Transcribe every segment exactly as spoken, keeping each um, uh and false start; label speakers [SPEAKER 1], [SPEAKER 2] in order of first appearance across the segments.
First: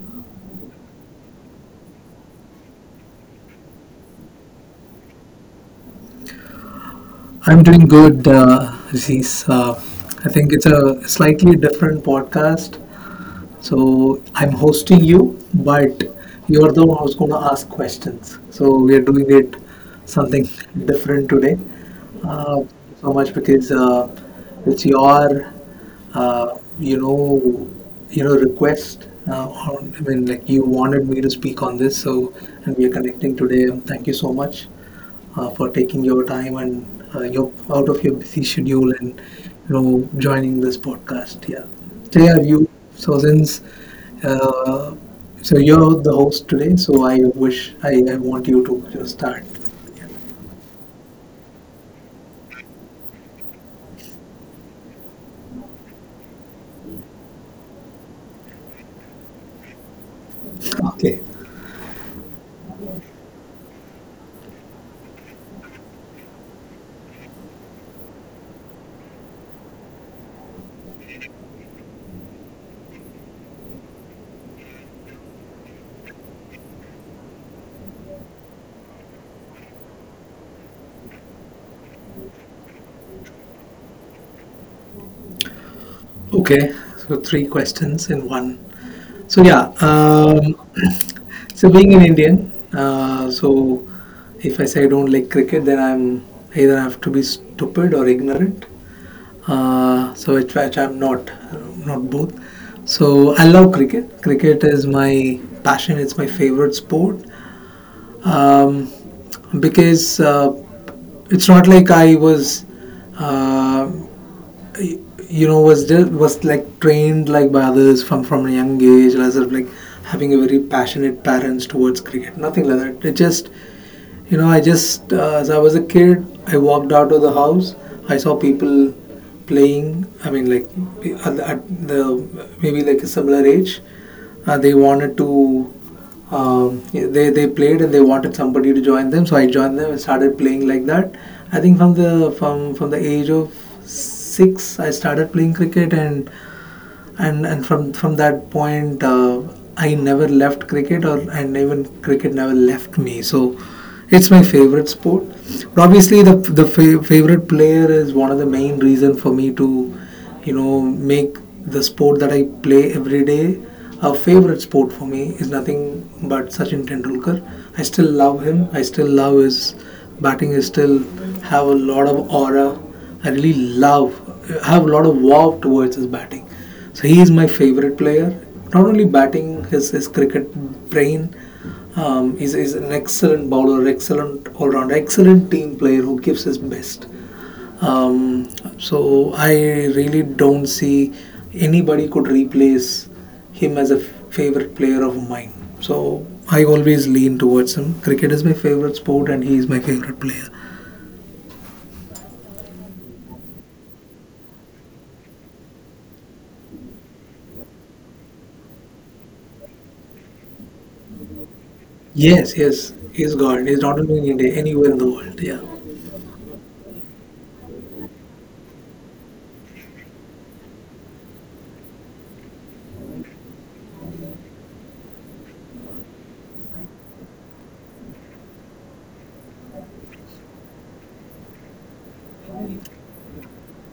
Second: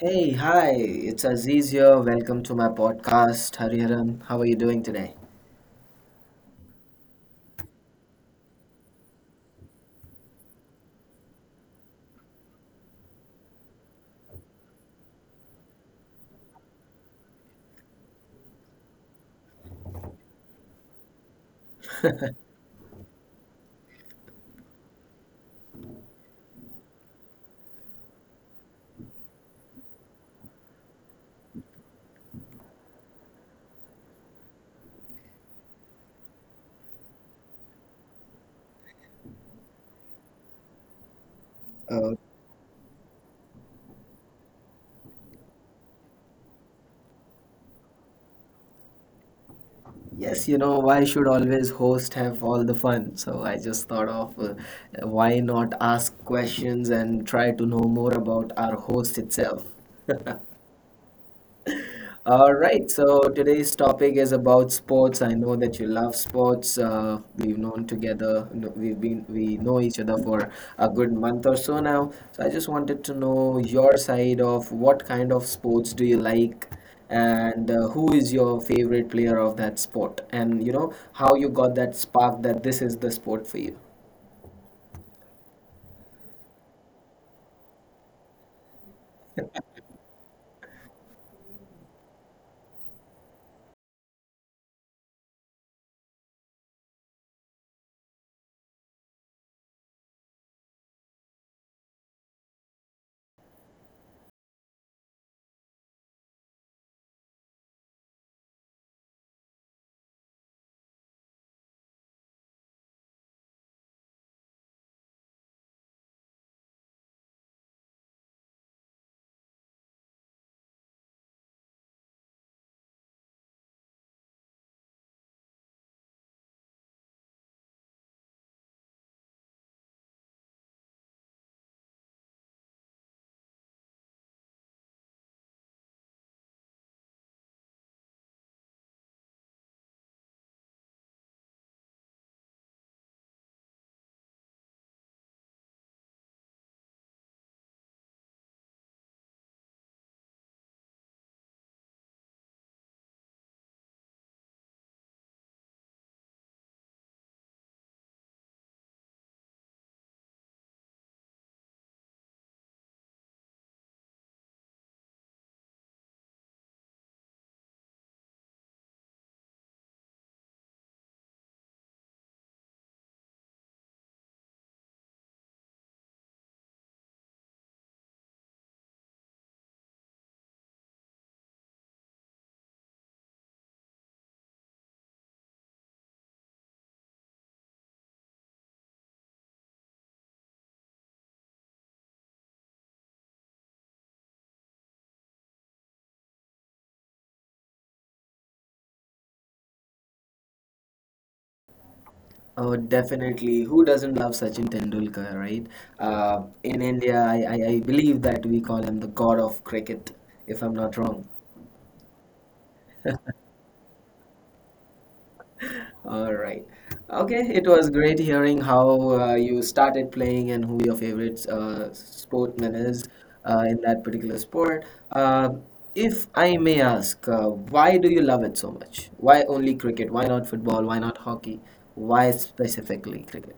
[SPEAKER 1] Hey, hi, it's Aziz here. Welcome to my podcast, Hariharan. How are you doing today?
[SPEAKER 2] I'm doing good, uh, Aziz. Uh, I think it's a slightly different podcast. So I'm hosting you, but you're the one who's going to ask questions. So we are doing it something different today. Uh, so much because uh, It's your, uh, you know, you know, request. Uh, on, I mean, like you wanted me to speak on this, so and we are connecting today. Thank you so much uh, for taking your time and uh, your out of your busy schedule and you know joining this podcast. Yeah. So yeah,
[SPEAKER 1] Uh,
[SPEAKER 2] you. So since uh, so you're the host today, so I wish I, I want you to just start.
[SPEAKER 1] yes, you know, why should always host have all the fun? So I just thought of uh, why not ask questions and try to know more about our host itself.
[SPEAKER 2] Okay.
[SPEAKER 1] All right, so today's topic is about sports. I know that you love sports. Uh, we've known together, no- we've been, we know each other for a good month or so now. So I just wanted to know your side of what kind of sports do you like, and uh, who is your favorite player of that sport, and you know how you got that spark that this is the sport for you.
[SPEAKER 2] Okay. So three questions in one. So yeah, um, so being an Indian, uh, so if I say I don't like cricket, then I'm either I have to be stupid or ignorant. Uh, so which, which I'm not, not both. So I love cricket. Cricket is my passion. It's my favorite sport um, because uh, it's not like I was, uh, you know, was just, was like trained like by others from from a young age, as of like having a very passionate parents towards cricket. Nothing like that. It just you know, I just, uh, as I was a kid, I walked out of the house. I saw people playing. I mean, like at the, at the maybe like a similar age, uh, they wanted to. Um, they they played and they wanted somebody to join them, so I joined them and started playing like that. I think from the from from the age of six, I started playing cricket, and and and from from that point uh, I never left cricket or and even cricket never left me, so it's my favorite sport. But obviously the the fa- favorite player is one of the main reason for me to you know make the sport that I play every day a favorite sport for me is nothing but sachin tendulkar. I still love him. I still love his batting. I still have a lot of aura. I really love, have a lot of wow towards his batting, so he is my favorite player. Not only batting, his his cricket brain. Um, he's, he's an excellent bowler, excellent all round, excellent team player who gives his best. Um, so I really don't see anybody could replace him as a favorite player of mine. So I always lean towards him. Cricket is my favorite sport, and he is my favorite player.
[SPEAKER 1] Oh, definitely. Who doesn't love Sachin Tendulkar, right? Uh, in India, I, I, I believe that we call him the god of cricket, if I'm not wrong.
[SPEAKER 2] Yes, yes, he's God. He's not only in India, anywhere in the world. Yeah.
[SPEAKER 1] All right. Okay, it was great hearing how uh, you started playing and who your favorite uh, sportman is uh, in that particular sport. Uh, if I may ask, uh, why do you love it so much? Why only cricket? Why not football? Why not hockey? Why specifically cricket?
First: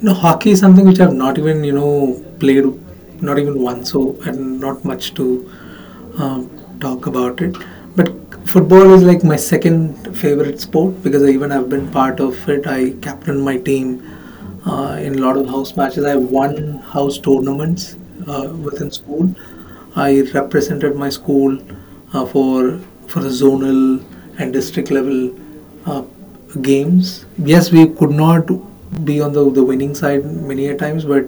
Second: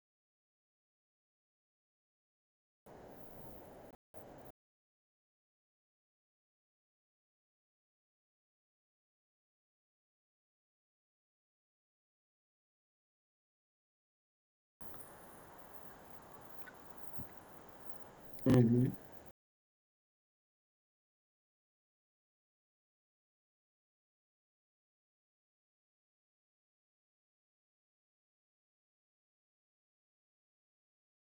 [SPEAKER 2] No, hockey is something which I've not even, you know, played not even once, so and not much to um, talk about it. But football is like my second favorite sport because I, even I've been part of it. I captained my team uh, in a lot of house matches. I won house tournaments uh, within school. I represented my school uh, for for the zonal and district level uh, games. Yes, we could not be on the, the winning side many a times, but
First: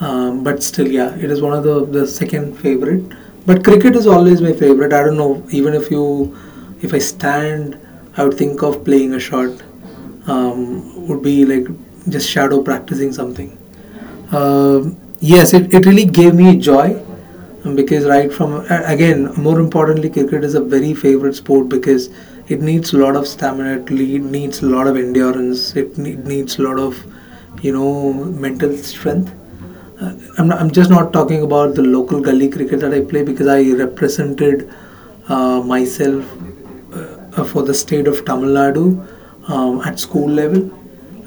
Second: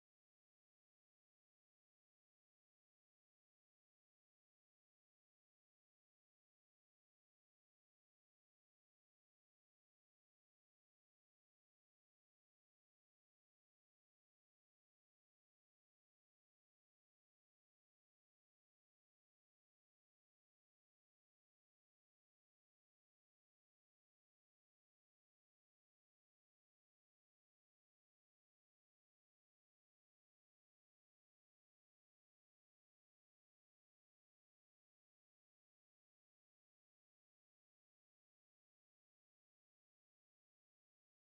[SPEAKER 2] um, but still, yeah, it is one of the the second favorite. But cricket is always my favorite. I don't know. Even if you if I stand, I would think of playing a shot. Um, would be like just shadow practicing something. Um yes, it, it really gave me joy um, because right from a- again more importantly cricket is a very favorite sport because it needs a lot of stamina, it le- needs a lot of endurance, it ne- needs a lot of you know mental strength. uh, I'm, not, I'm just not talking about the local gully cricket that I play because I represented uh, myself uh, for the state of Tamil Nadu um, at school level,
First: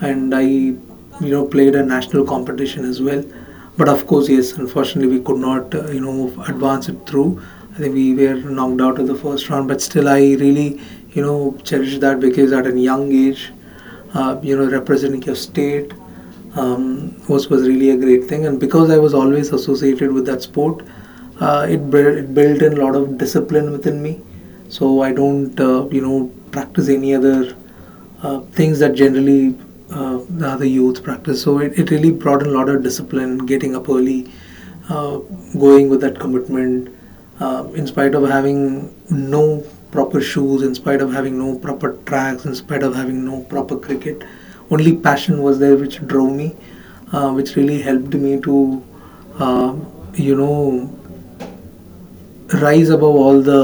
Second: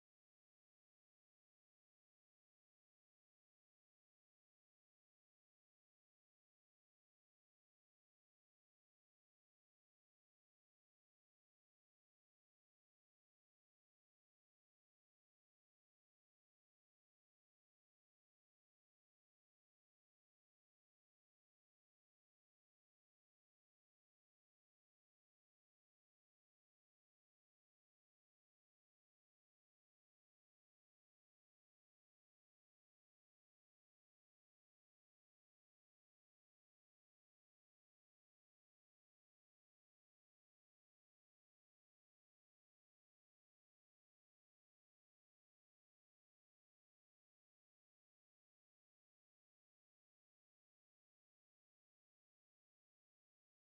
[SPEAKER 2] and I, you know, played a national competition as well. But of course, yes, unfortunately, we could not, uh, you know, advance it through. I think we were knocked out of the first round, but still, I really, you know, cherish that because at a young age, uh, you know, representing your state um, was was really a great thing. And because I was always associated with that sport, uh, it, built, it built in a lot of discipline within me. So I don't, uh, you know, practice any other uh, things that generally uh, the other youth practice. So it, it really brought in a lot of discipline, getting up early, uh, going with that commitment, uh, in spite of having no proper shoes, in spite of having no proper tracks, in spite of having no proper cricket. Only passion was there which drove me, uh, which really helped me to, uh, you know, rise above all the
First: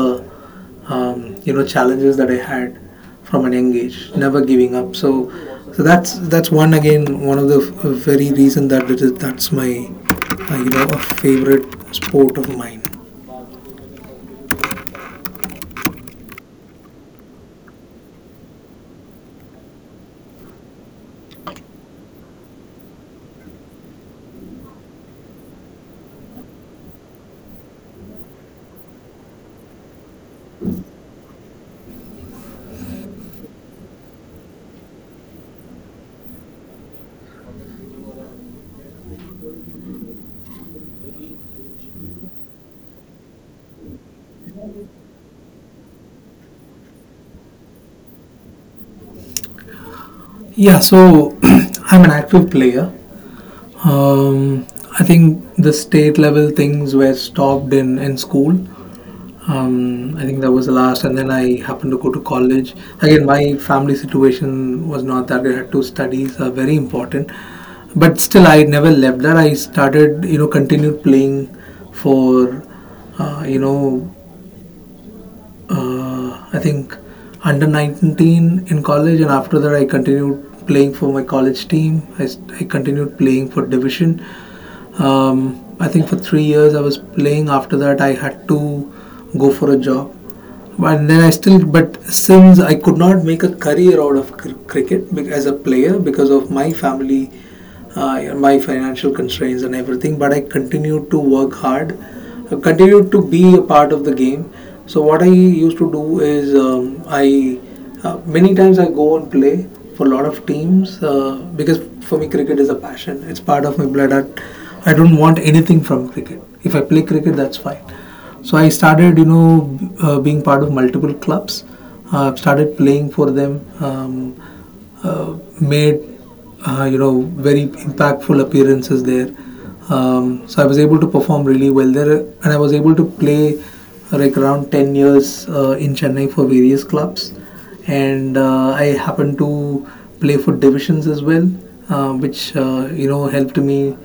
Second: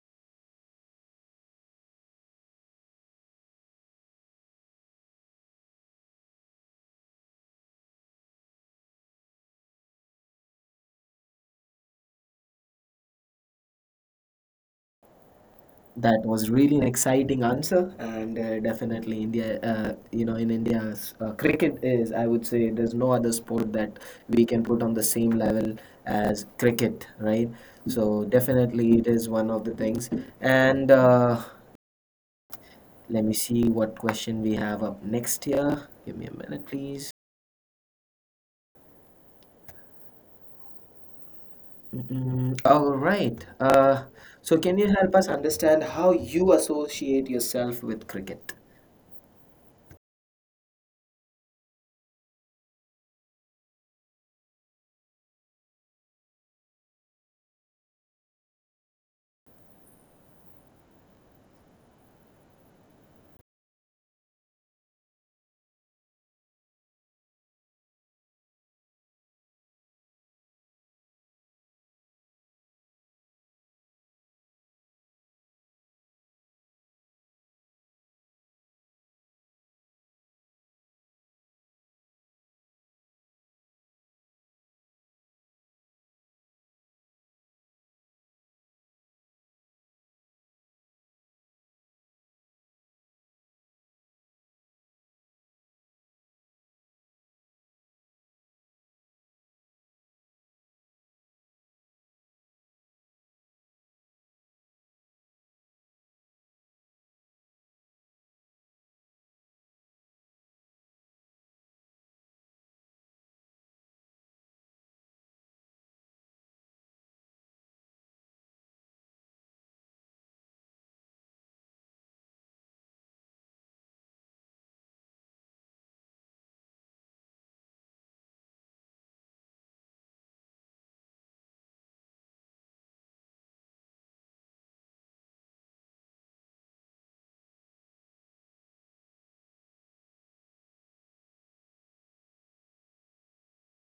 [SPEAKER 2] um, you know challenges that I had from an young age, never giving up. So, so that's that's one again one of the f- very reason that it is that's my uh, you know a favorite sport of mine.
[SPEAKER 1] That was really an exciting answer, and uh, definitely India. Uh, you know, in India, uh, cricket is. I would say there's no other sport that we can put on the same level as cricket, right? So definitely, it is one of the things. And uh, let me see what question we have up next here. Give me a minute, please. Mm, all right. Uh, so can you help us understand how you associate yourself with cricket?
[SPEAKER 2] Yeah, so I'm an active player. Um, I think the state level things were stopped in in school. Um, I think that was the last, and then I happened to go to college. Again, my family situation was not that great. I had to studies are very important, but still, I never left that. I started, you know, continued playing for, uh, you know, uh, I think under nineteen in college, and after that, I continued playing for my college team. I I continued playing for division. Um, I think for three years I was playing. After that, I had to go for a job. But then I still, but since I could not make a career out of cr- cricket as a player because of my family, uh, my financial constraints and everything, but I continued to work hard, continued to be a part of the game. So what I used to do is um, I uh, many times I go and play for a lot of teams uh, because for me cricket is a passion. It's part of my blood. I, I don't want anything from cricket. If I play cricket, that's fine. So I started, you know, uh, being part of multiple clubs. I've uh, started playing for them. Um, uh, made uh, you know very impactful appearances there. Um, so I was able to perform really well there, and I was able to play uh, like around ten years uh, in Chennai for various clubs, and uh, I happened to play for divisions as well, uh, which uh, you know helped me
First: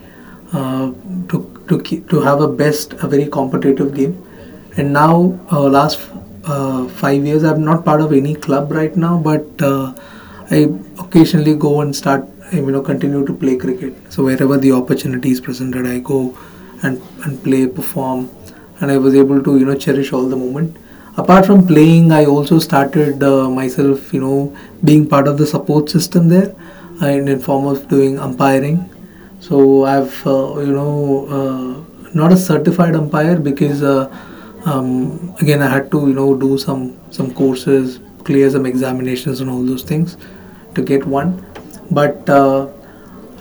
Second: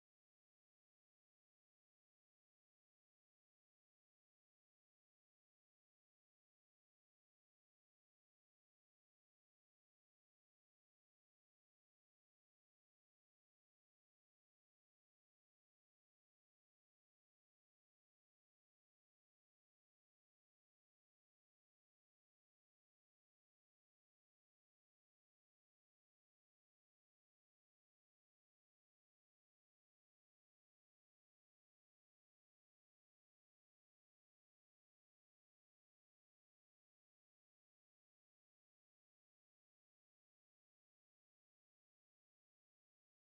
[SPEAKER 2] uh, to to keep, to have a best a very competitive game. And now uh, last uh, five years, I'm not part of any club right now, but uh, I occasionally go and start, you know, continue to play cricket. So wherever the opportunity is presented, I go and and play, perform, and I was able to you know cherish all the moment. Apart from playing, I also started uh, myself you know being part of the support system there, and in form of doing umpiring. So I've uh, you know uh, not a certified umpire because uh, um, again I had to you know do some some courses, clear some examinations and all those things to get one. But uh,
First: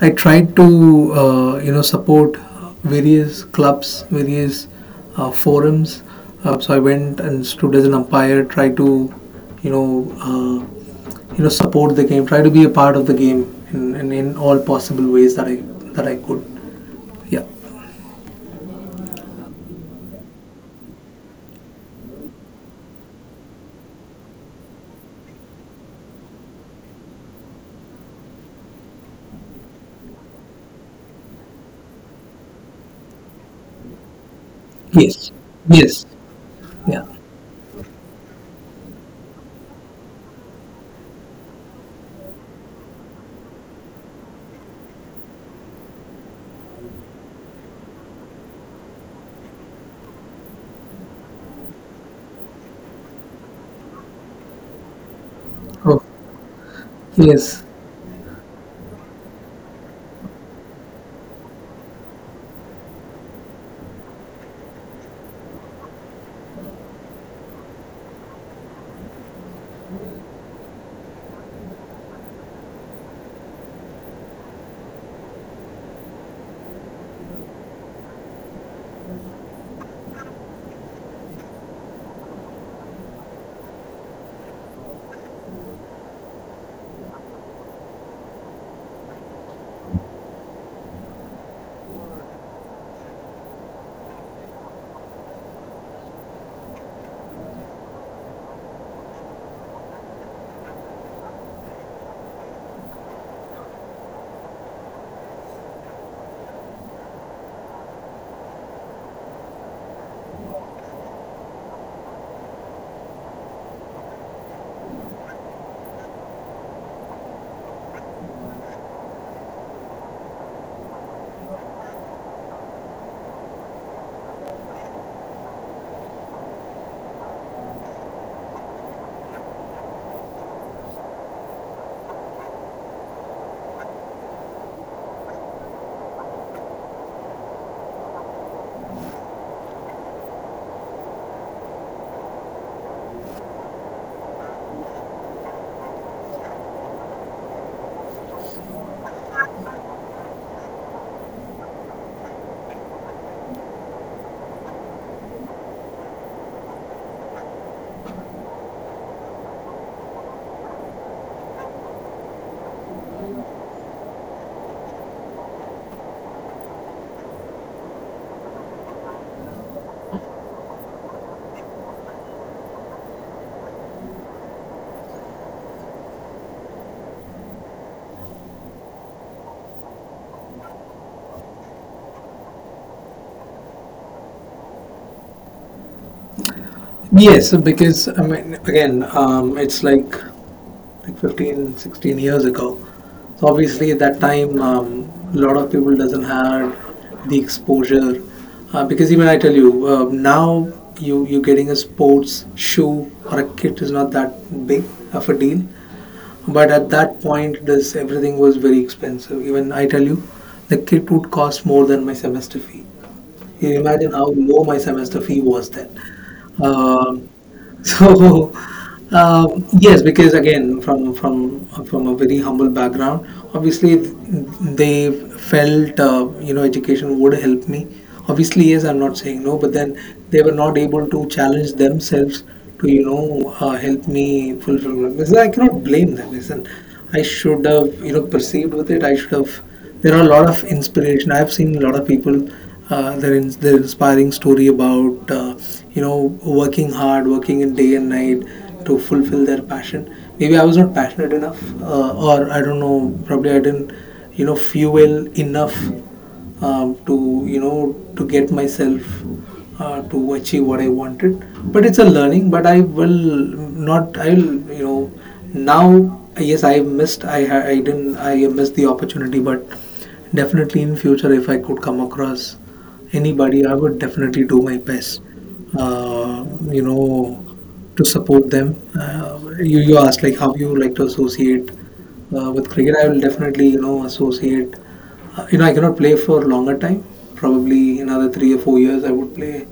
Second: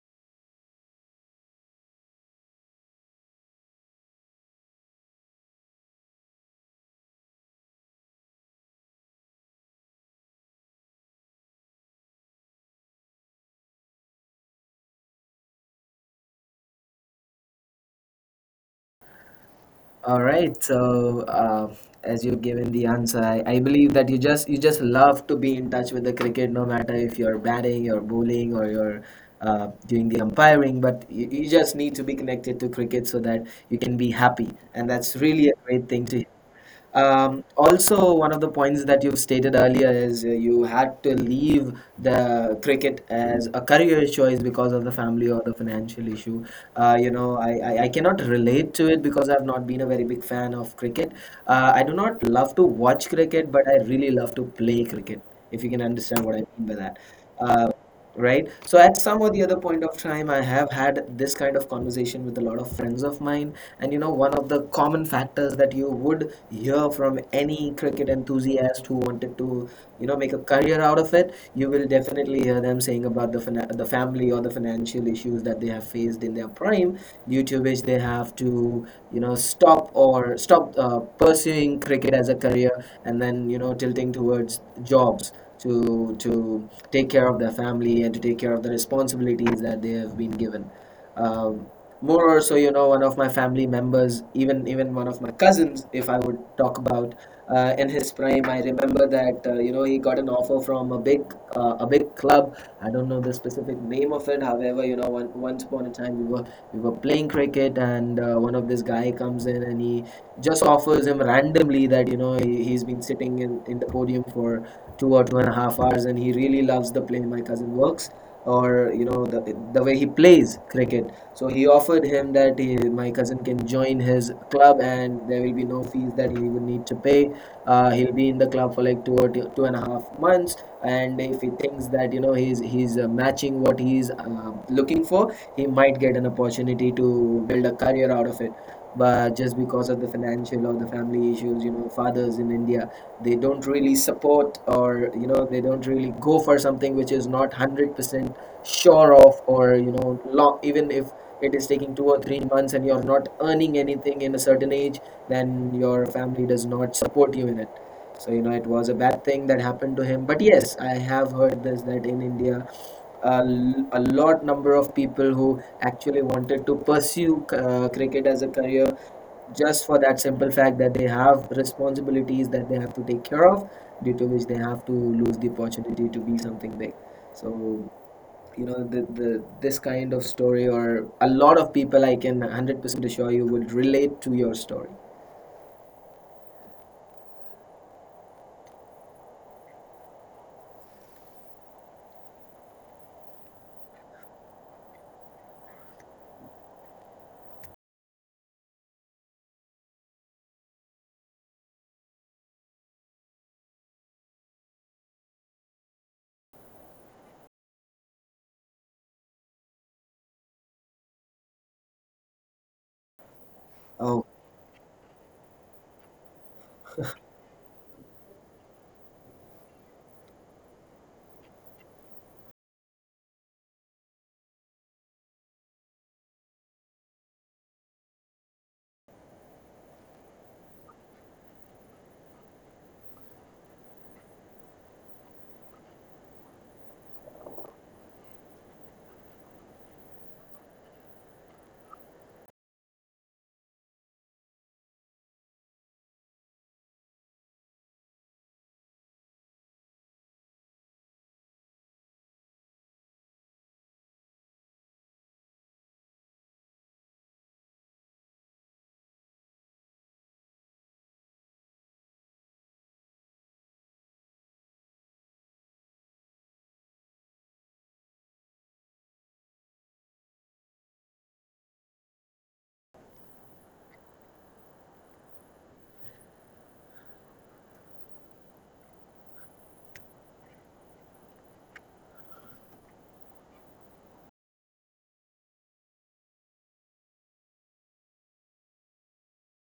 [SPEAKER 2] I tried to uh, you know support various clubs, various uh, forums. Uh, so I went and stood as an umpire, tried to you know uh, you know support the game, try to be a part of the game in, in, in all possible ways that i that I could. Yeah.
[SPEAKER 1] All right. So, uh, as you've given the answer, I, I believe that you just you just love to be in touch with the cricket, no matter if you're batting, you're bowling, or you're uh, doing the umpiring. But you, you just need to be connected to cricket so that you can be happy, and that's
[SPEAKER 2] Yes.
[SPEAKER 1] really a great thing
[SPEAKER 2] Yes.
[SPEAKER 1] to hear.
[SPEAKER 2] Yeah.
[SPEAKER 1] Um, also, one of the points that you've stated earlier is uh, you had to leave the cricket as a career choice because of the family or the financial issue. Uh, you know, I, I, I cannot relate to it because I've not been a very big fan of cricket. Uh, I do not love to watch cricket, but I really love to play cricket, if you can
[SPEAKER 2] Oh.
[SPEAKER 1] understand what I mean by that. Uh,
[SPEAKER 2] Yes,
[SPEAKER 1] right, so at some or the other point of time I have had this kind of conversation with a lot of friends of mine, and you know one of the common factors that you would hear from any cricket enthusiast who wanted to you know make a career out of it, you will definitely hear them saying about the fina- the family or the financial issues that they have faced in their prime, due to which they have to you know stop or stop uh, pursuing cricket as a career, and then you know tilting towards jobs to to take care of their family and to take care of the responsibilities that they have been given. Um, More or so, you know, one of my family members, even even one of my cousins, if I would talk about uh, in his prime, I remember that uh, you know he got an offer from a big uh, a big club. I don't know the specific name of it. However, you know, one, once upon a time we were we were playing cricket, and uh, one of this guy comes in and he just offers him randomly that you know he, he's been sitting in, in the podium for two or two and a half hours, and he really loves the play my cousin works or you know the, the way he plays cricket. So he offered him that he, my cousin, can join his club, and there will be no fees that he would need to pay uh, He'll be in the club for like two or two, two and a half months, and if he thinks that you know he's he's uh, matching what he's uh, looking for, he might get an opportunity to build a career out of it. But just because of the financial or the family issues, you know fathers in India, they don't really support, or you know they don't really go for something which is not one hundred percent sure of, or you know long, even if it is taking two or three months and you're not earning anything in a certain age, then your family does not support you in it. So you know it was a bad thing that happened to him, but yes, I have heard this that in India, a, l- a lot number of people who actually wanted to pursue uh, cricket as a career, just for that simple fact that they have responsibilities that they have to take care of, due to which they have to lose the opportunity to be something big. So you know the, the this kind of story, or a lot of people, I can one hundred percent assure you would relate to your story.
[SPEAKER 2] yes, because I mean again, um, it's like like fifteen, sixteen years ago, so obviously at that time um, a lot of people doesn't have the exposure uh, because even I tell you uh, now you you getting a sports shoe or a kit is not that big of a deal. But at that point, this everything was very expensive. Even I tell you, the kit would cost more than my semester fee. You
[SPEAKER 1] Oh.
[SPEAKER 2] imagine how low my semester fee was then. Um, so um, yes, because again, from from from a very humble background, obviously they felt uh, you know education would help me. Obviously, yes, I'm not saying no, but then they were not able to challenge themselves to you know uh, help me fulfill. My, because I cannot blame them. Listen, I should have you know perceived with it. I should have, there are a lot of inspiration. I've seen a lot of people uh, their in, their inspiring story about uh, you know working hard, working in day and night to fulfill their passion. Maybe I was not passionate enough, uh, or I don't know. Probably I didn't you know fuel enough um, to you know to get myself uh, to achieve what I wanted. But it's a learning. But I will not. I'll you know Now, yes, I missed. I ha- I didn't. I missed the opportunity. But definitely in future, if I could come across anybody, I would definitely do my best, uh, you know, to support them. Uh, you, you asked like how you like to associate uh, with cricket. I will definitely, you know, associate. Uh, you know, I cannot play for longer time. Probably another three or four years, I would play,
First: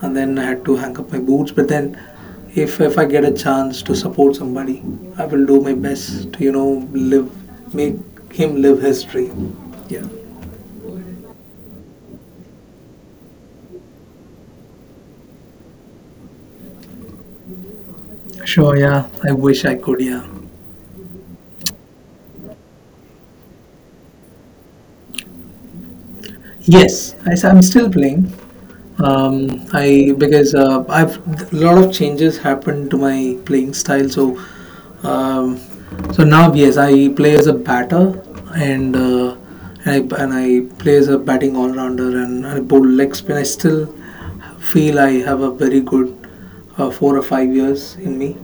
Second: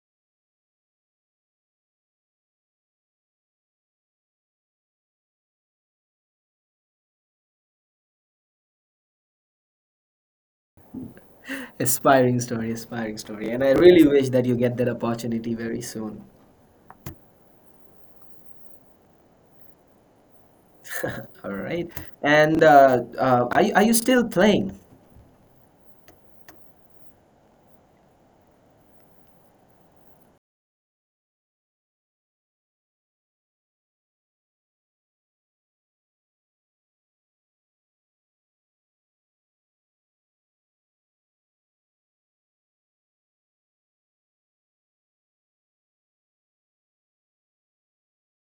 [SPEAKER 2] and then I had to hang up my boots. But then if if I get a chance to support somebody, I will do my best to, you know, live make him live his dream. Yeah,
[SPEAKER 1] Aspiring story, aspiring story. And I really wish that you get that opportunity very soon.
[SPEAKER 2] sure, yeah, I wish I could. Yeah,
[SPEAKER 1] All right. And uh, uh, are, you- are you still playing?
[SPEAKER 2] yes, I am still playing. Um i because uh, i've a lot of changes happened to my playing style, so um so now yes I play as a batter, and uh, and I, and I play as a batting all-rounder and I bowl leg spin. I still feel I have a very good uh, four or five years in me.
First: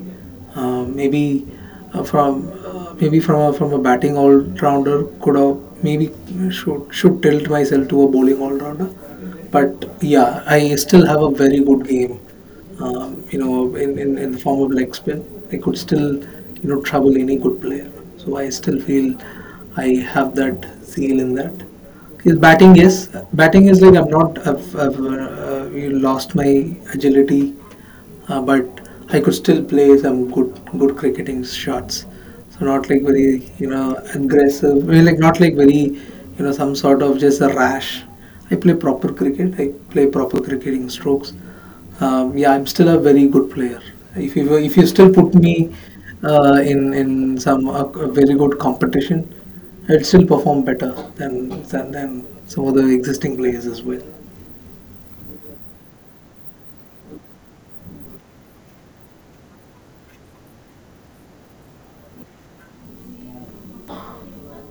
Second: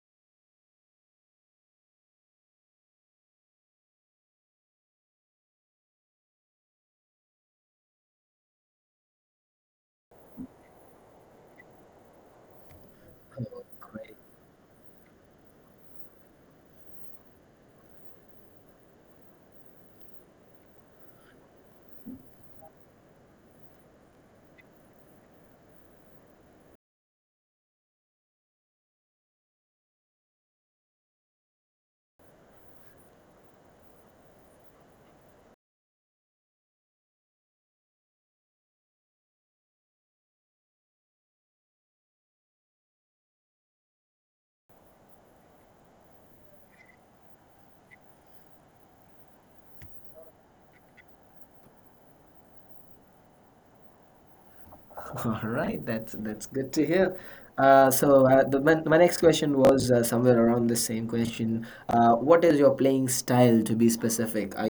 [SPEAKER 2] Uh, maybe uh, from uh, maybe from a, from a batting all rounder could have, maybe should should tilt myself to a bowling all rounder. But yeah, I still have a very good game. Um, you know, in, in, in the form of leg spin, I could still, you know, trouble any good player. So I still feel I have that zeal in that. His batting, is Batting is like I'm not. I've, I've uh, You lost my agility, uh, but I could still play some good good cricketing shots. So not like very, you know, aggressive, well, like not like very, you know, some sort of just a rash. I play proper cricket. I play proper cricketing strokes. Um, yeah, I'm still a very good player. If you if you still put me uh, in in some uh, a very good competition, I'll still perform better than than, than some of the existing players as well.
[SPEAKER 1] All right, that's that's good to hear. Uh, so uh, the, my, my next question was uh, somewhere around the same question. Uh, what is your playing style, to be specific? Are you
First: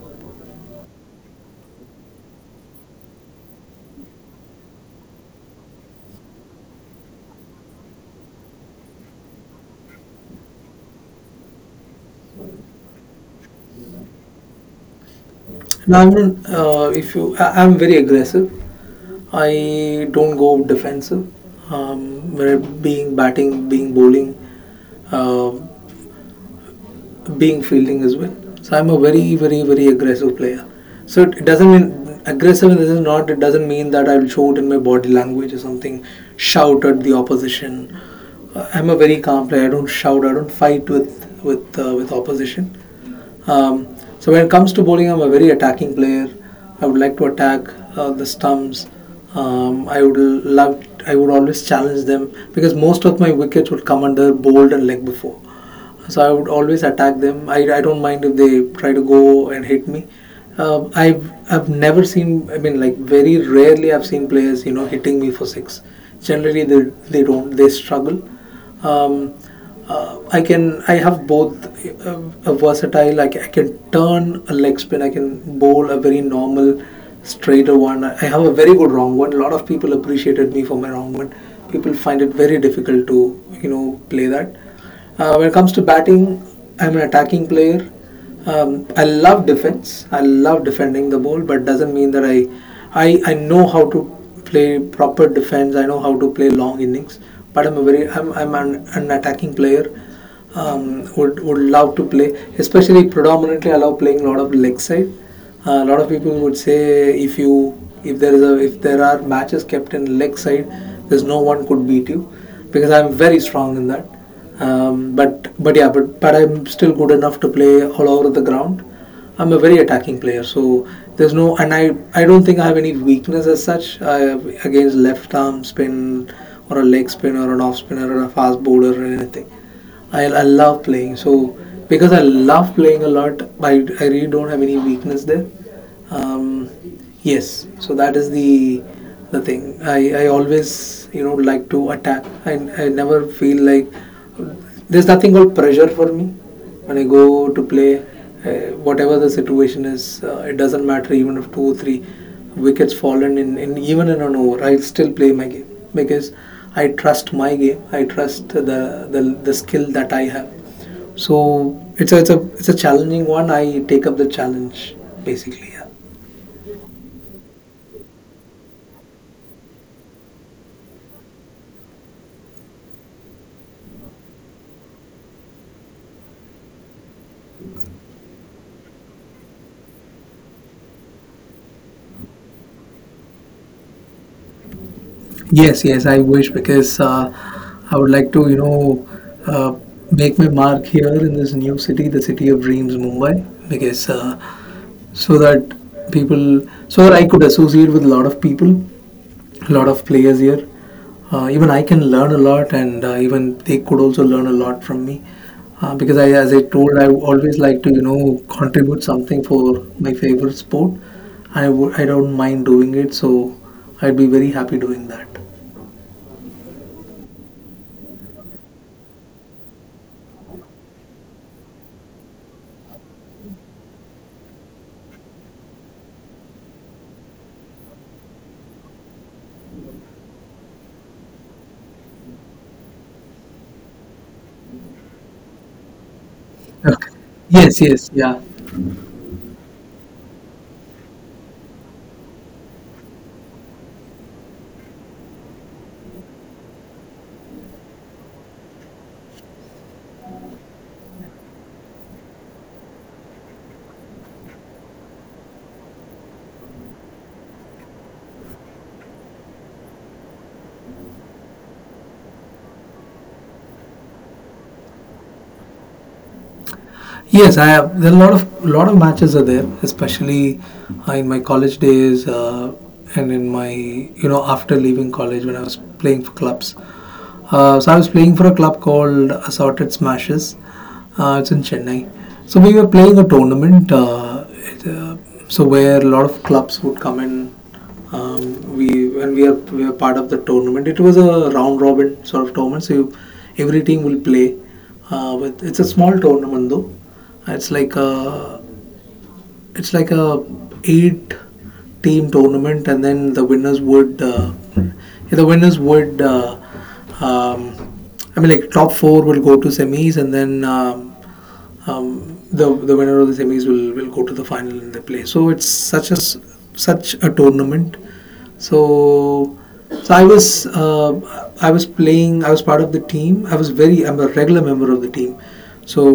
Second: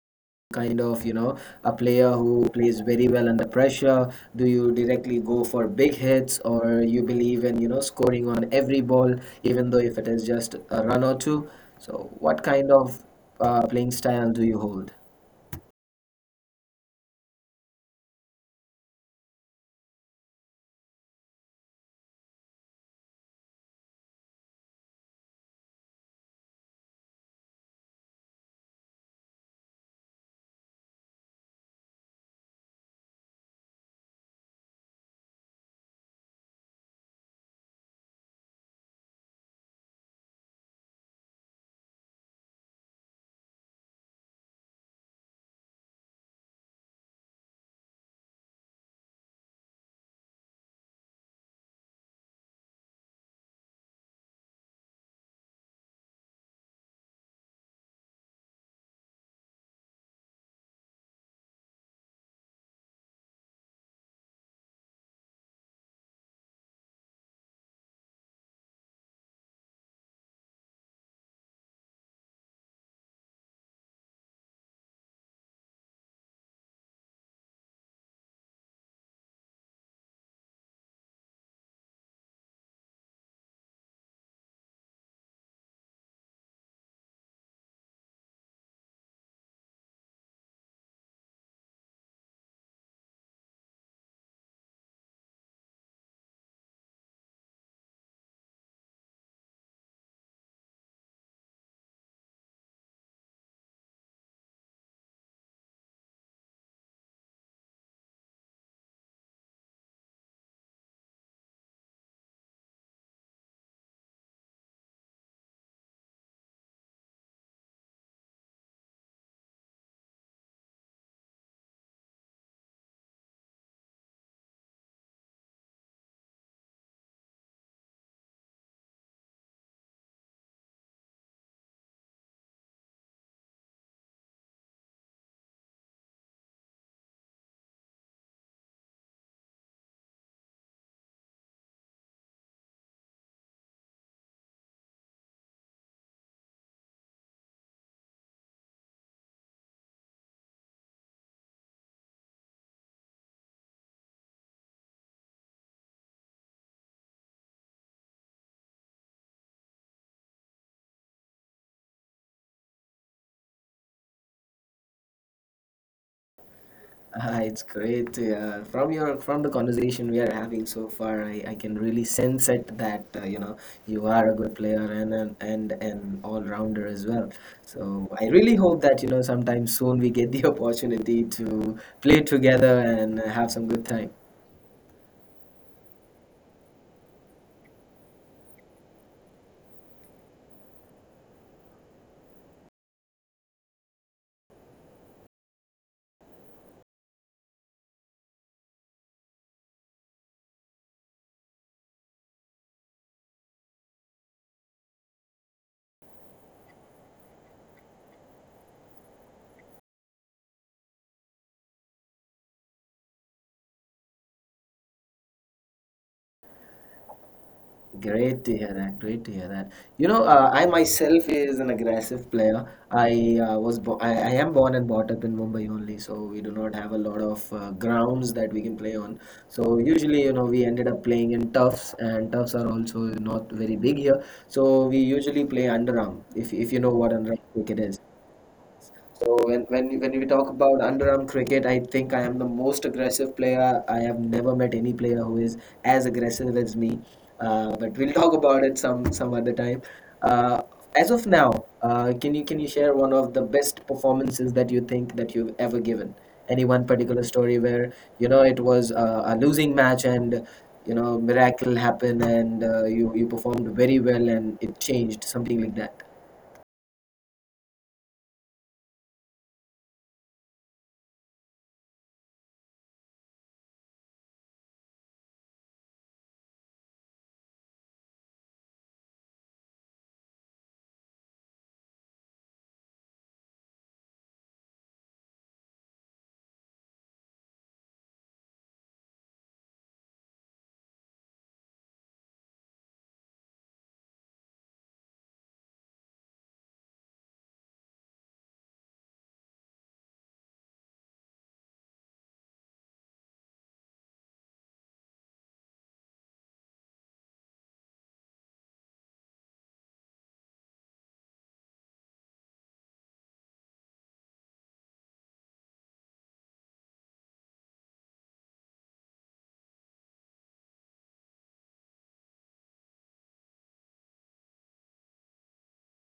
[SPEAKER 1] kind of, you know, a player who plays very well under pressure? Do you directly go for big hits, or you believe in, you know, scoring on every ball, even though if it is just a run or two? So, what kind of uh, playing style do you hold?
[SPEAKER 2] Now, I'm not, uh, if you, I, I'm very aggressive. I don't go defensive. Um, being batting, being bowling, uh, being fielding as well. So I'm a very, very, very aggressive player. So it doesn't mean aggressive. This is not. It doesn't mean that I'll show it in my body language or something. Shout at the opposition. Uh, I'm a very calm player. I don't shout. I don't fight with with uh, with opposition. Um, so when it comes to bowling, I'm a very attacking player. I would like to attack uh, the stumps. Um, I would love. I would always challenge them because most of my wickets would come under bowled and leg before, so I would always attack them. I, I don't mind if they try to go and hit me. Uh, I've I've never seen. I mean, like very rarely I've seen players, you know, hitting me for six. Generally, they they don't. They struggle. Um, uh, I can, I have both uh, a versatile. Like I can turn a leg spin. I can bowl a very normal straighter one. I I have a very good wrong one. A lot of people appreciated me for my wrong one. People find it very difficult to, you know, play that. Uh, when it comes to batting, I'm an attacking player. Um, I love defense. I love defending the ball, but doesn't mean that I, I, I know how to play proper defense. I know how to play long innings, but I'm a very, I'm, I'm an, an attacking player, um, would would love to play. Especially predominantly, I love playing a lot of leg side. A uh, lot of people would say if you if there is a, if there are matches kept in leg side, there's no one could beat you because I'm very strong in that. Um, but but yeah, but but I'm still good enough to play all over the ground. I'm a very attacking player, so there's no and I I don't think I have any weakness as such uh, against left arm spin or a leg spin or an off spinner or a fast bowler or anything. I, I love playing. So because I love playing a lot, I, I really don't have any weakness there. Um, yes, so that is the the thing. I, I always, you know, like to attack. I, I never feel like there's nothing called pressure for me when I go to play. Uh, whatever the situation is, uh, it doesn't matter even if two or three wickets fallen in, in even in an over. I will still play my game because I trust my game. I trust the the, the skill that I have. So it's a, it's a it's a challenging one. I take up the challenge basically. Yeah.
[SPEAKER 1] Ah, it's great. Uh, from your from the conversation we are having so far, I, I can really sense it that uh, you know you are a good player and an and an all rounder as well. So I really hope that you know sometime soon we get the opportunity to play together and have some good time.
[SPEAKER 2] Yes, yes, I wish because uh, I would like to, you know, uh, make my mark here in this new city, the city of dreams, Mumbai, because uh, so that people, so that I could associate with a lot of people, a lot of players here. Uh, even I can learn a lot, and uh, even they could also learn a lot from me. Uh, because I, as I told, I always like to, you know, contribute something for my favorite sport. I would, I don't mind doing it, so I'd be very happy doing that.
[SPEAKER 1] Great to hear that. Great to hear that. You know, uh, I myself is an aggressive player. I uh, was bo I, I am born and brought up in Mumbai only, so we do not have a lot of uh, grounds that we can play on. So usually, you know, we ended up playing in turfs, and turfs are also not very big here. So we usually play underarm, if if you know
[SPEAKER 2] Okay.
[SPEAKER 1] what underarm cricket
[SPEAKER 2] Yes,
[SPEAKER 1] is.
[SPEAKER 2] yes, yeah.
[SPEAKER 1] So when, when when we talk about underarm cricket, I think I am the most aggressive player. I have never met any player who is as aggressive as me. Uh, but we'll talk about it some some other time. Uh, as of now, uh, can you can you share one of the best performances that you think that you've ever given? Any one particular story where you know it was uh, a losing match and you know miracle happened and uh, you you performed very well and it changed something like that.
[SPEAKER 2] Yes, I have. There are a lot of lot of matches are there, especially uh, in my college days uh, and in my, you know, after leaving college when I was playing for clubs. Uh, so I was playing for a club called Assorted Smashes. Uh, it's in Chennai. So we were playing a tournament. Uh, it, uh, so where a lot of clubs would come in. Um, we When we are we were part of the tournament. It was a round robin sort of tournament. So you, every team will play. Uh, with, it's a small tournament though. It's like a it's like a eight team tournament, and then the winners would uh, yeah, the winners would uh, um, I mean, like top four will go to semis, and then um, um, the the winner of the semis will will go to the final and they play. So it's such a s- such a tournament. So so I was, uh, I was playing. I was part of the team. I was very I'm a regular member of the team. So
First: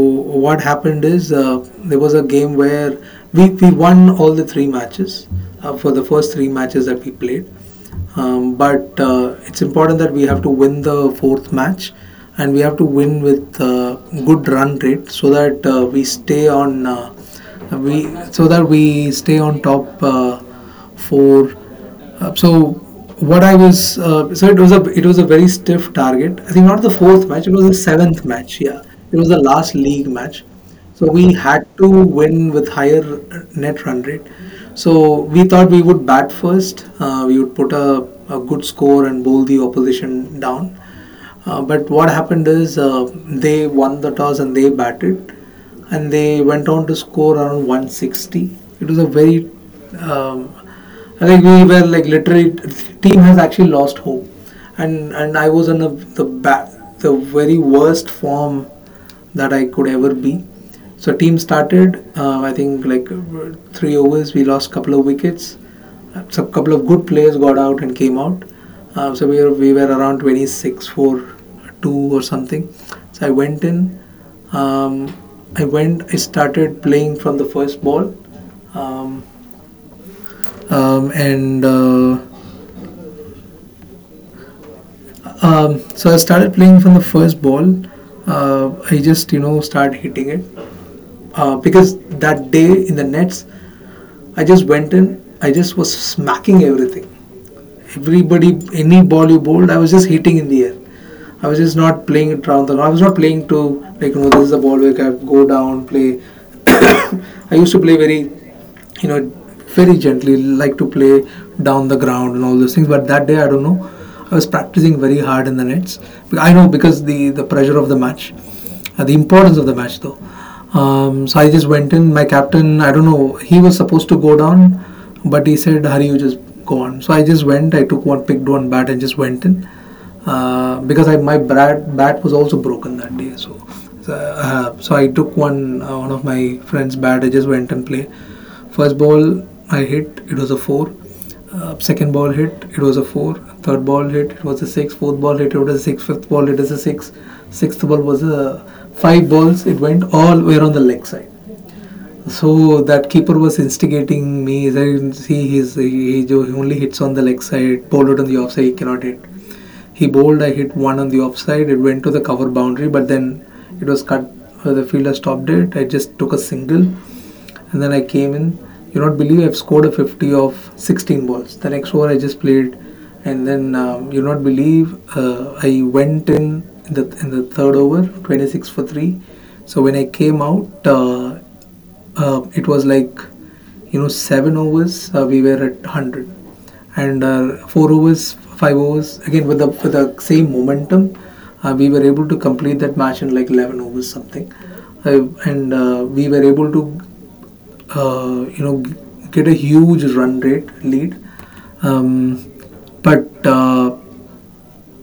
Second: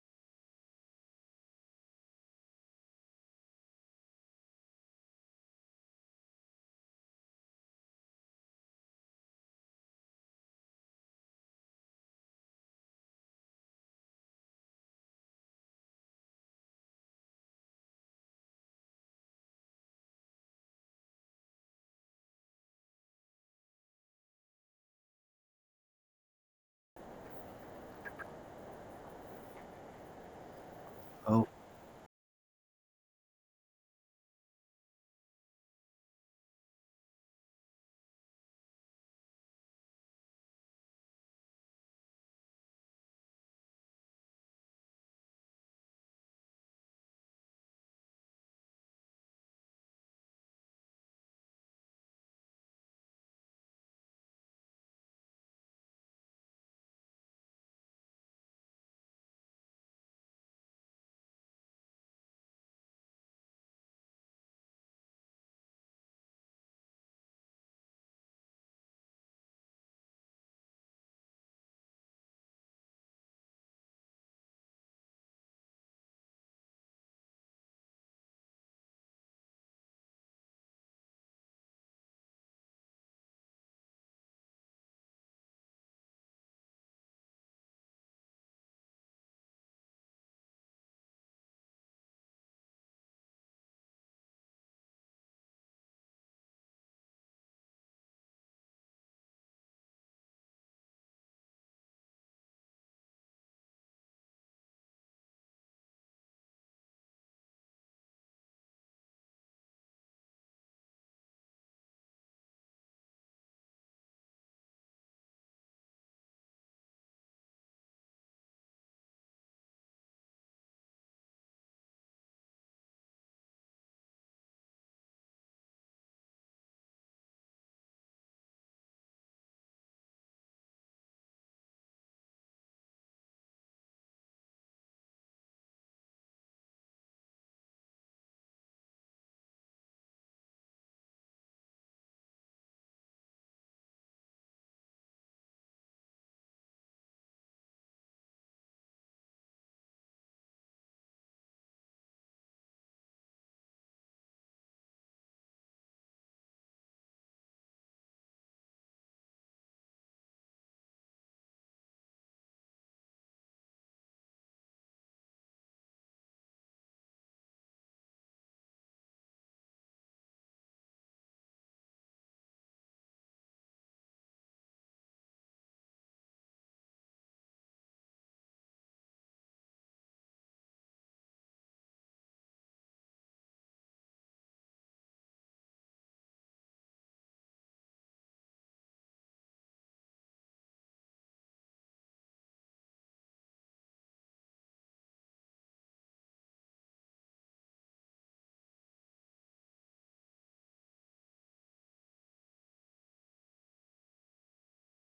[SPEAKER 2] what happened is uh, there was a game where we we won all the three matches, uh, for the first three matches that we played. Um, but uh, it's important that we have to win the fourth match and we have to win with uh, good run rate, so that uh, we stay on, uh, we so that we stay on top. Uh, for uh, so what I was, uh, so it was a, it was a very stiff target. I think not the fourth match, it was the seventh match. Yeah, it was the last league match, so we had to win with higher net run rate. So we thought we would bat first. Uh, we would put a, a good score and bowl the opposition down. Uh, but what happened is uh, they won the toss and they batted, and they went on to score around one sixty. It was a very, um, like we were like literally, team has actually lost hope, and and I was in a, the ba- the very worst form that I could ever be. So team started. Uh, I think like uh, three overs, we lost couple of wickets. Uh, So couple of good players got out and came out. Uh, so we were, we were around twenty-six for two or something. So I went in. Um, I went. I started playing from the first ball. Um, um, and uh, um, so I started playing from the first ball. Uh, I just, you know, start hitting it uh, because that day in the nets, I just went in, I just was smacking everything. Everybody, any ball you bowled, I was just hitting in the air. I was just not playing it around the ground. I was not playing to, like, you know, this is a ball where I go down play. I used to play very, you know, very gently. Like to play down the ground and all those things. But that day I don't know. I was practicing very hard in the nets. I know because the the pressure of the match, uh, the importance of the match though. Um, so I just went in. My captain, I don't know, he was supposed to go down, but he said, "Hari, you just go on." So I just went. I took one, picked one bat, and just went in uh, because I, my bat, bat was also broken that day. So, so, uh, so I took one uh, one of my friend's bat. I just went and played. First ball I hit, it was a four. Uh, second ball hit, it was a four. Third ball hit, it was a six. Fourth ball hit, it was a six. Fifth ball, it is a six. Sixth ball was a five balls. It went all were on the leg side. So that keeper was instigating me. He said, see, he's, he, he he only hits on the leg side, bowled on the off side, he cannot hit. He bowled, I hit one on the offside. It went to the cover boundary, but then it was cut. Uh, the fielder stopped it. I just took a single and then I came in. You not believe I've scored a fifty of sixteen balls. The next over I just played, and then um, you not believe uh, I went in in the in the third over twenty six for three. So when I came out, uh, uh, it was like you know seven overs uh, we were at one hundred, and uh, four overs, five overs again with the with the same momentum, uh, we were able to complete that match in like eleven overs something. Uh, and uh, We were able to uh, you know get a huge run rate lead um, but uh,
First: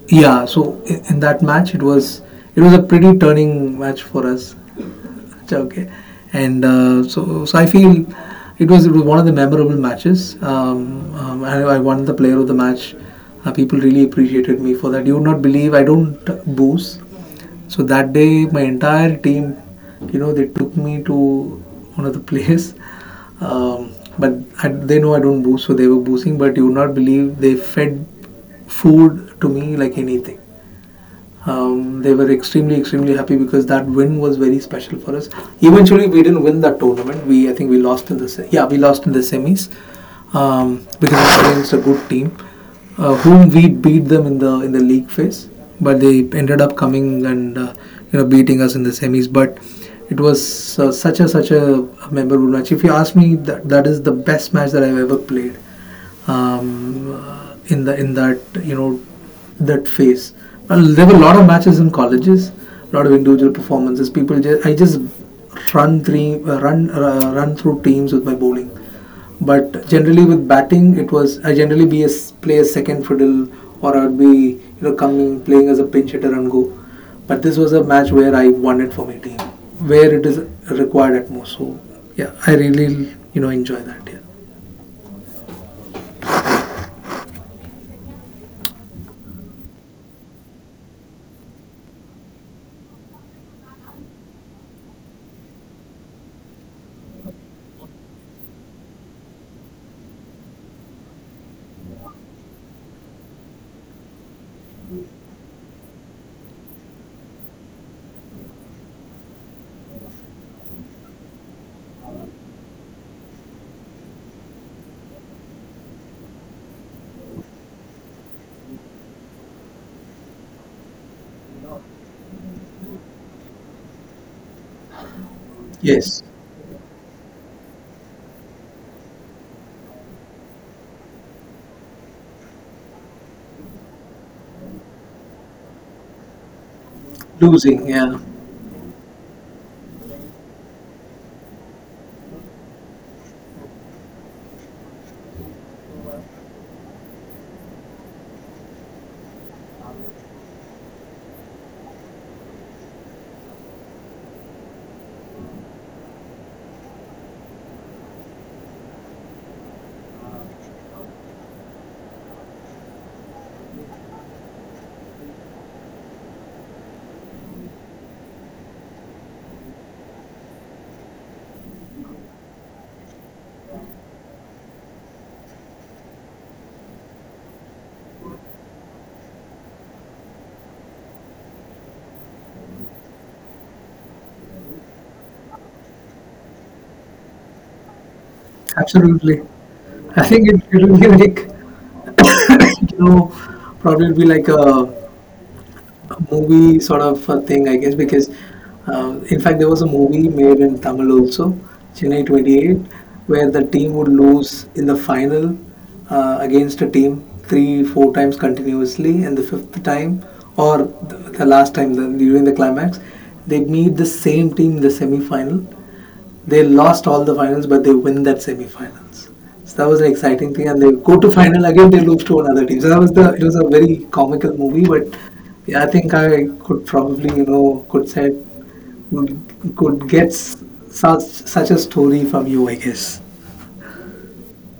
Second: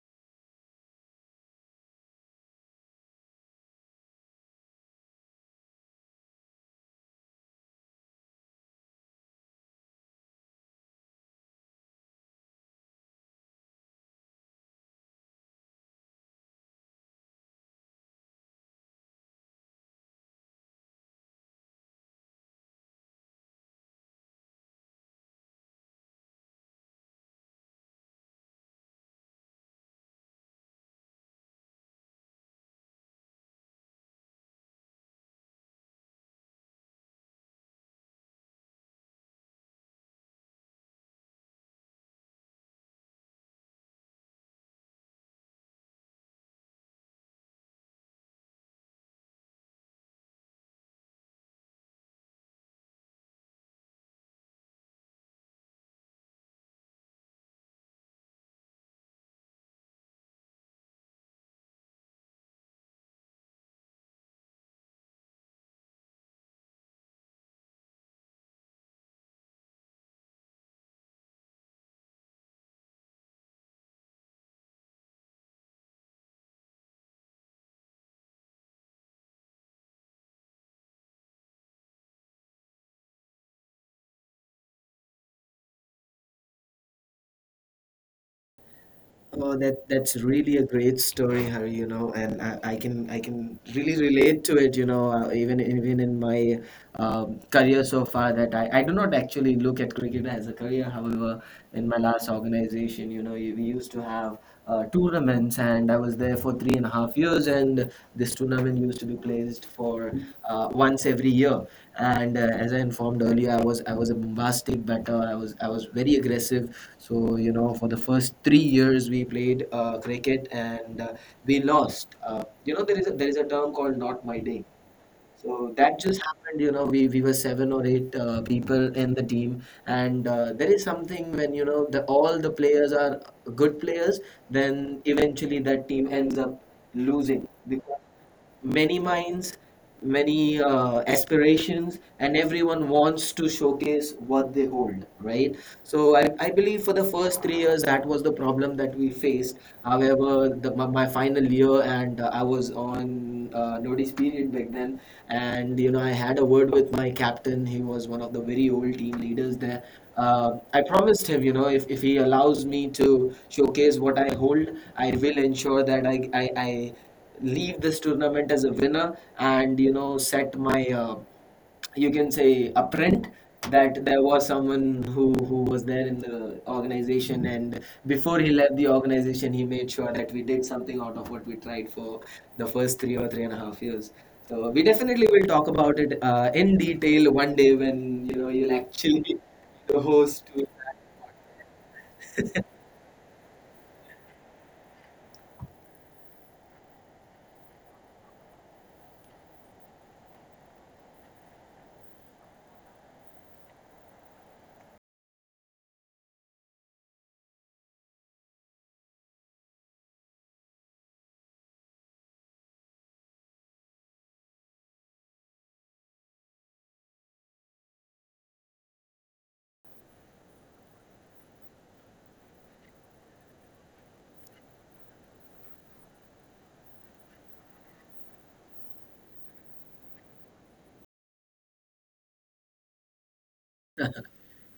[SPEAKER 2] yeah, so i- in that match it was it was a pretty turning match for us. Okay. And uh, so so I feel it was it was one of the memorable matches. Um, um, I, I won the player of the match. Uh, people really appreciated me for that. You would not believe, I don't boos. So that day, my entire team, you know, they took me to one of the place. Um, but I, they know I don't booze, so they were boozing. But you would not believe they fed food to me like anything. Um, they were extremely, extremely happy because that win was very special for us. Eventually, we didn't win that tournament. We, I think, we lost in the se- yeah, we lost in the semis um, because it against a good team, uh, whom we beat them in the in the league phase. But they ended up coming and uh, you know beating us in the semis. But it was uh, such a such a memorable match. If you ask me, that that is the best match that I've ever played um, in the in that you know that phase. Well, there were a lot of matches in colleges, a lot of individual performances. People, just, I just run three uh, run uh, run through teams with my bowling, but generally with batting, it was I generally be a play a second fiddle or I would be you know coming playing as a pinch hitter and go. But this was a match where I won it for my team, where it is required at most. So yeah, I really you know enjoy that. Yeah.
[SPEAKER 1] Oh, that that's really a great story, Hari, you know, and I, I can I can really relate to it, you know, uh, even even in my um, career so far that I, I do not actually look at cricket as a career. However, in my last organization, you know, we used to have uh, tournaments, and I was there for three and a half and a half years, and this tournament used to be placed for uh, once every year. And uh, as I informed earlier, I was I was a bombastic batter. I was I was very aggressive. So you know, for the first three years we played uh, cricket, and uh, we lost. Uh, you know, there is a, there is a term called "not my day." So that just
[SPEAKER 2] Yes.
[SPEAKER 1] happened, you know, we, we were seven or eight uh, people in the team. And uh, there is something when, you know, the, all the players are good players, then eventually that team ends up losing
[SPEAKER 2] Losing.
[SPEAKER 1] because
[SPEAKER 2] Yeah,
[SPEAKER 1] many minds, many uh, aspirations, and everyone wants to showcase what they hold, right? So I, I believe for the first three years, that was the problem that we faced. However, the, my, my final year, and uh, I was on uh, notice period back then, and you know, I had a word with my captain. He was one of the very old team leaders there. Uh, I promised him, you know, if, if he allows me to showcase what I hold, I will ensure that I, I, I leave this tournament as a winner and you know set my uh, you can say a print that there was someone who who was there in the organization, and before he left the organization he made sure that we did something out of what we tried for the first three or three and a half years, so we definitely will talk about it uh, in detail one day when you know you'll actually be
[SPEAKER 2] absolutely.
[SPEAKER 1] the
[SPEAKER 2] I
[SPEAKER 1] host
[SPEAKER 2] think it,
[SPEAKER 1] to
[SPEAKER 2] it will be like, you know, probably it'll be like a, a movie sort of a thing, I guess, because uh, in fact, there was a movie made in Tamil also, Chennai twenty eight, where the team would lose in the final uh, against a team three, four times continuously, and the fifth time or the, the last time the, during the climax, they meet the same team in the semi final. They lost all the finals, but they win that semi-finals. So that was an exciting thing, and they go to final again. They lose to another team. So that was the. It was a very comical movie, but yeah, I think I could probably you know could say could get s- such such a story from you, I guess.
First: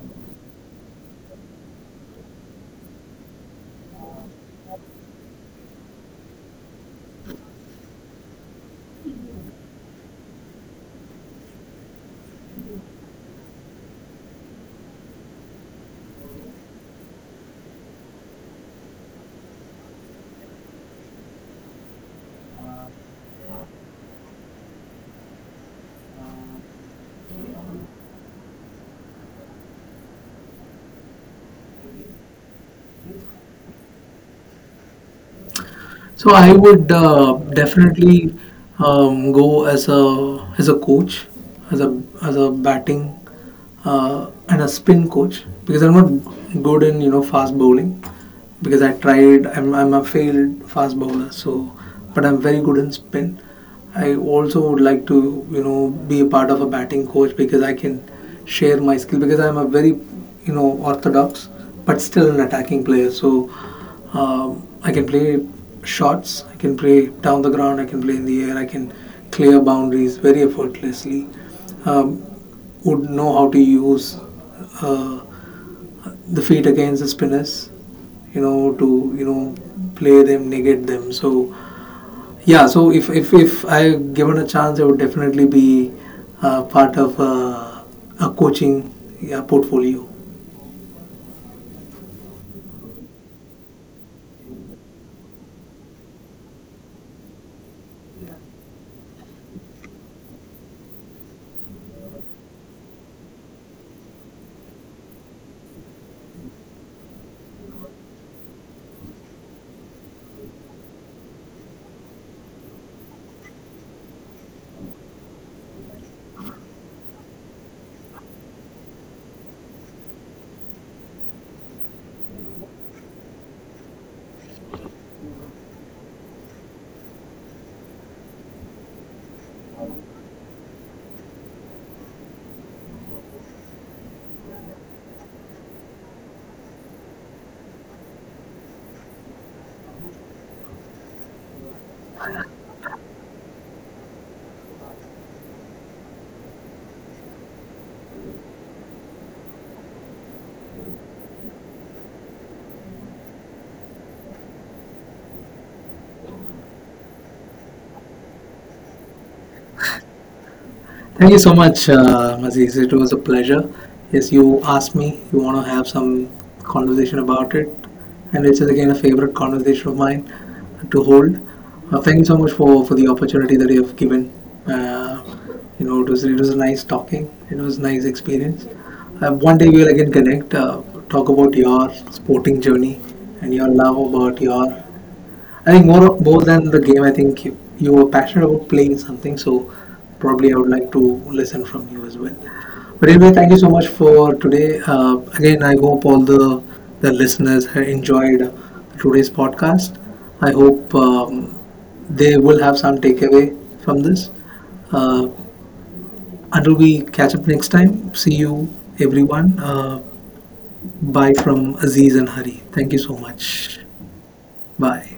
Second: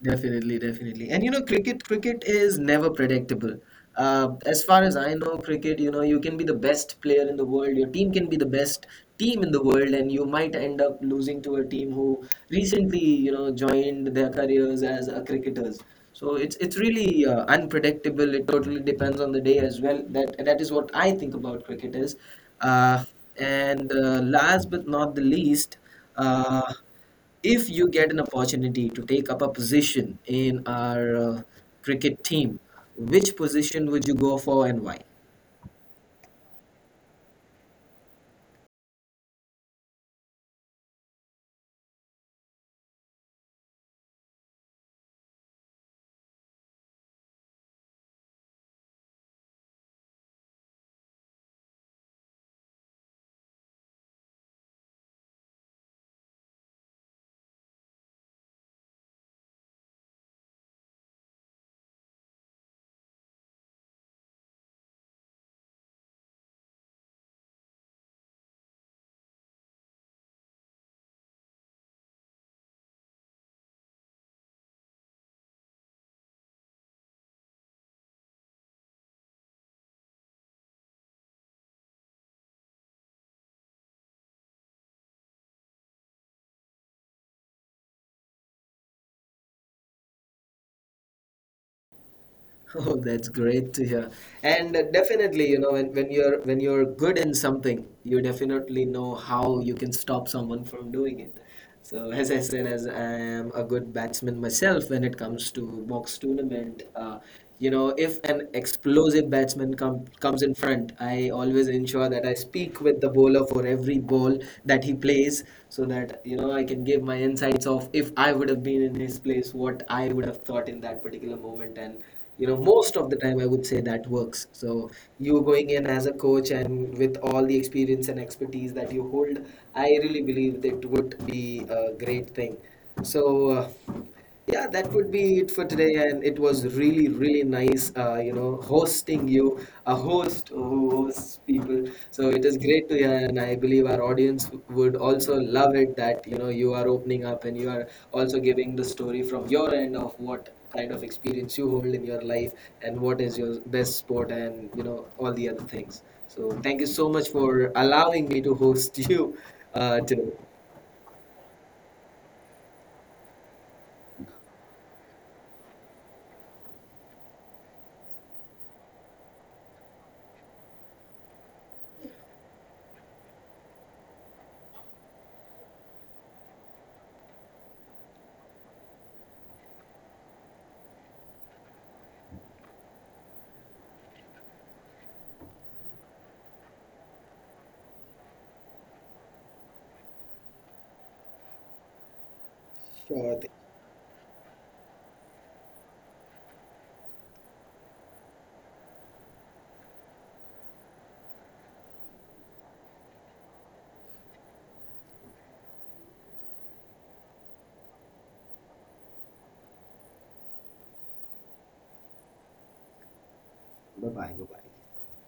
[SPEAKER 1] Definitely, definitely. And you know, cricket cricket is never predictable. Uh, as far as I know, cricket, you know, you can be the best player in the world, your team can be the best team in the world, and you might end up losing to a team who recently, you know, joined their careers as uh, cricketers. So it's it's really uh, unpredictable. It totally depends on the day as well. That that is what I think about cricket is. Uh, and uh, last but not the least, uh, if you get an opportunity to take up a position in our uh, cricket team, which position would you go for and why?
[SPEAKER 2] So I would uh, definitely um, go as a as a coach, as a as a batting uh, and a spin coach because I'm not good in you know fast bowling because I tried, I'm I'm a failed fast bowler. So but I'm very good in spin. I also would like to, you know, be a part of a batting coach because I can share my skill because I'm a very, you know, orthodox but still an attacking player. So um, I can play shots, I can play down the ground, I can play in the air, I can clear boundaries very effortlessly. Um, would know how to use uh, the feet against the spinners, you know, to you know play them, negate them. So yeah, so if if if I given a chance I would definitely be uh, part of uh, a coaching, yeah, portfolio.
[SPEAKER 1] Oh, that's great to hear. And uh, definitely, you know, when, when you're when you're good in something, you definitely know how you can stop someone from doing it. So as I said, as I am a good batsman myself when it comes to box tournament, uh, you know, if an explosive batsman com comes in front, I always ensure that I speak with the bowler for every ball that he plays so that, you know, I can give my insights of if I would have been in his place, what I would have thought in that particular moment. And you know most of the time I would say that works. So you going in as a coach and with all the experience and expertise that you hold, I really believe that would be a great thing. So uh, yeah, that would be it for today, and it was really really nice uh, you know hosting you, a host who hosts people, so it is great to hear, and I believe our audience would also love it that you know you are opening up and you are also giving the story from your end of what kind of experience you hold in your life and what is your best sport and you know all the other things. So thank you so much for allowing me to host you uh, today.
[SPEAKER 2] Thank you so much, uh, Aziz. It was a pleasure. Yes, you asked me, you want to have some conversation about it, and it's again a favorite conversation of mine to hold. Uh, thank you so much for, for the opportunity that you have given. Uh, you know, it was it was nice talking. It was nice experience. Uh, one day we will again connect, uh, talk about your sporting journey and your love about your. I think more more than the game, I think you, you were passionate about playing something, so probably I would like to listen from you as well. But
[SPEAKER 1] Sure
[SPEAKER 2] anyway,
[SPEAKER 1] thing.
[SPEAKER 2] thank you so much for today. Uh, again, I hope all the the listeners have enjoyed today's podcast. I hope um, they will have some takeaway from this. Uh, until we catch up next time, see you everyone. Uh, bye from Aziz and Hari. Thank you so much.
[SPEAKER 1] Bye bye. Bye bye.
[SPEAKER 2] Bye.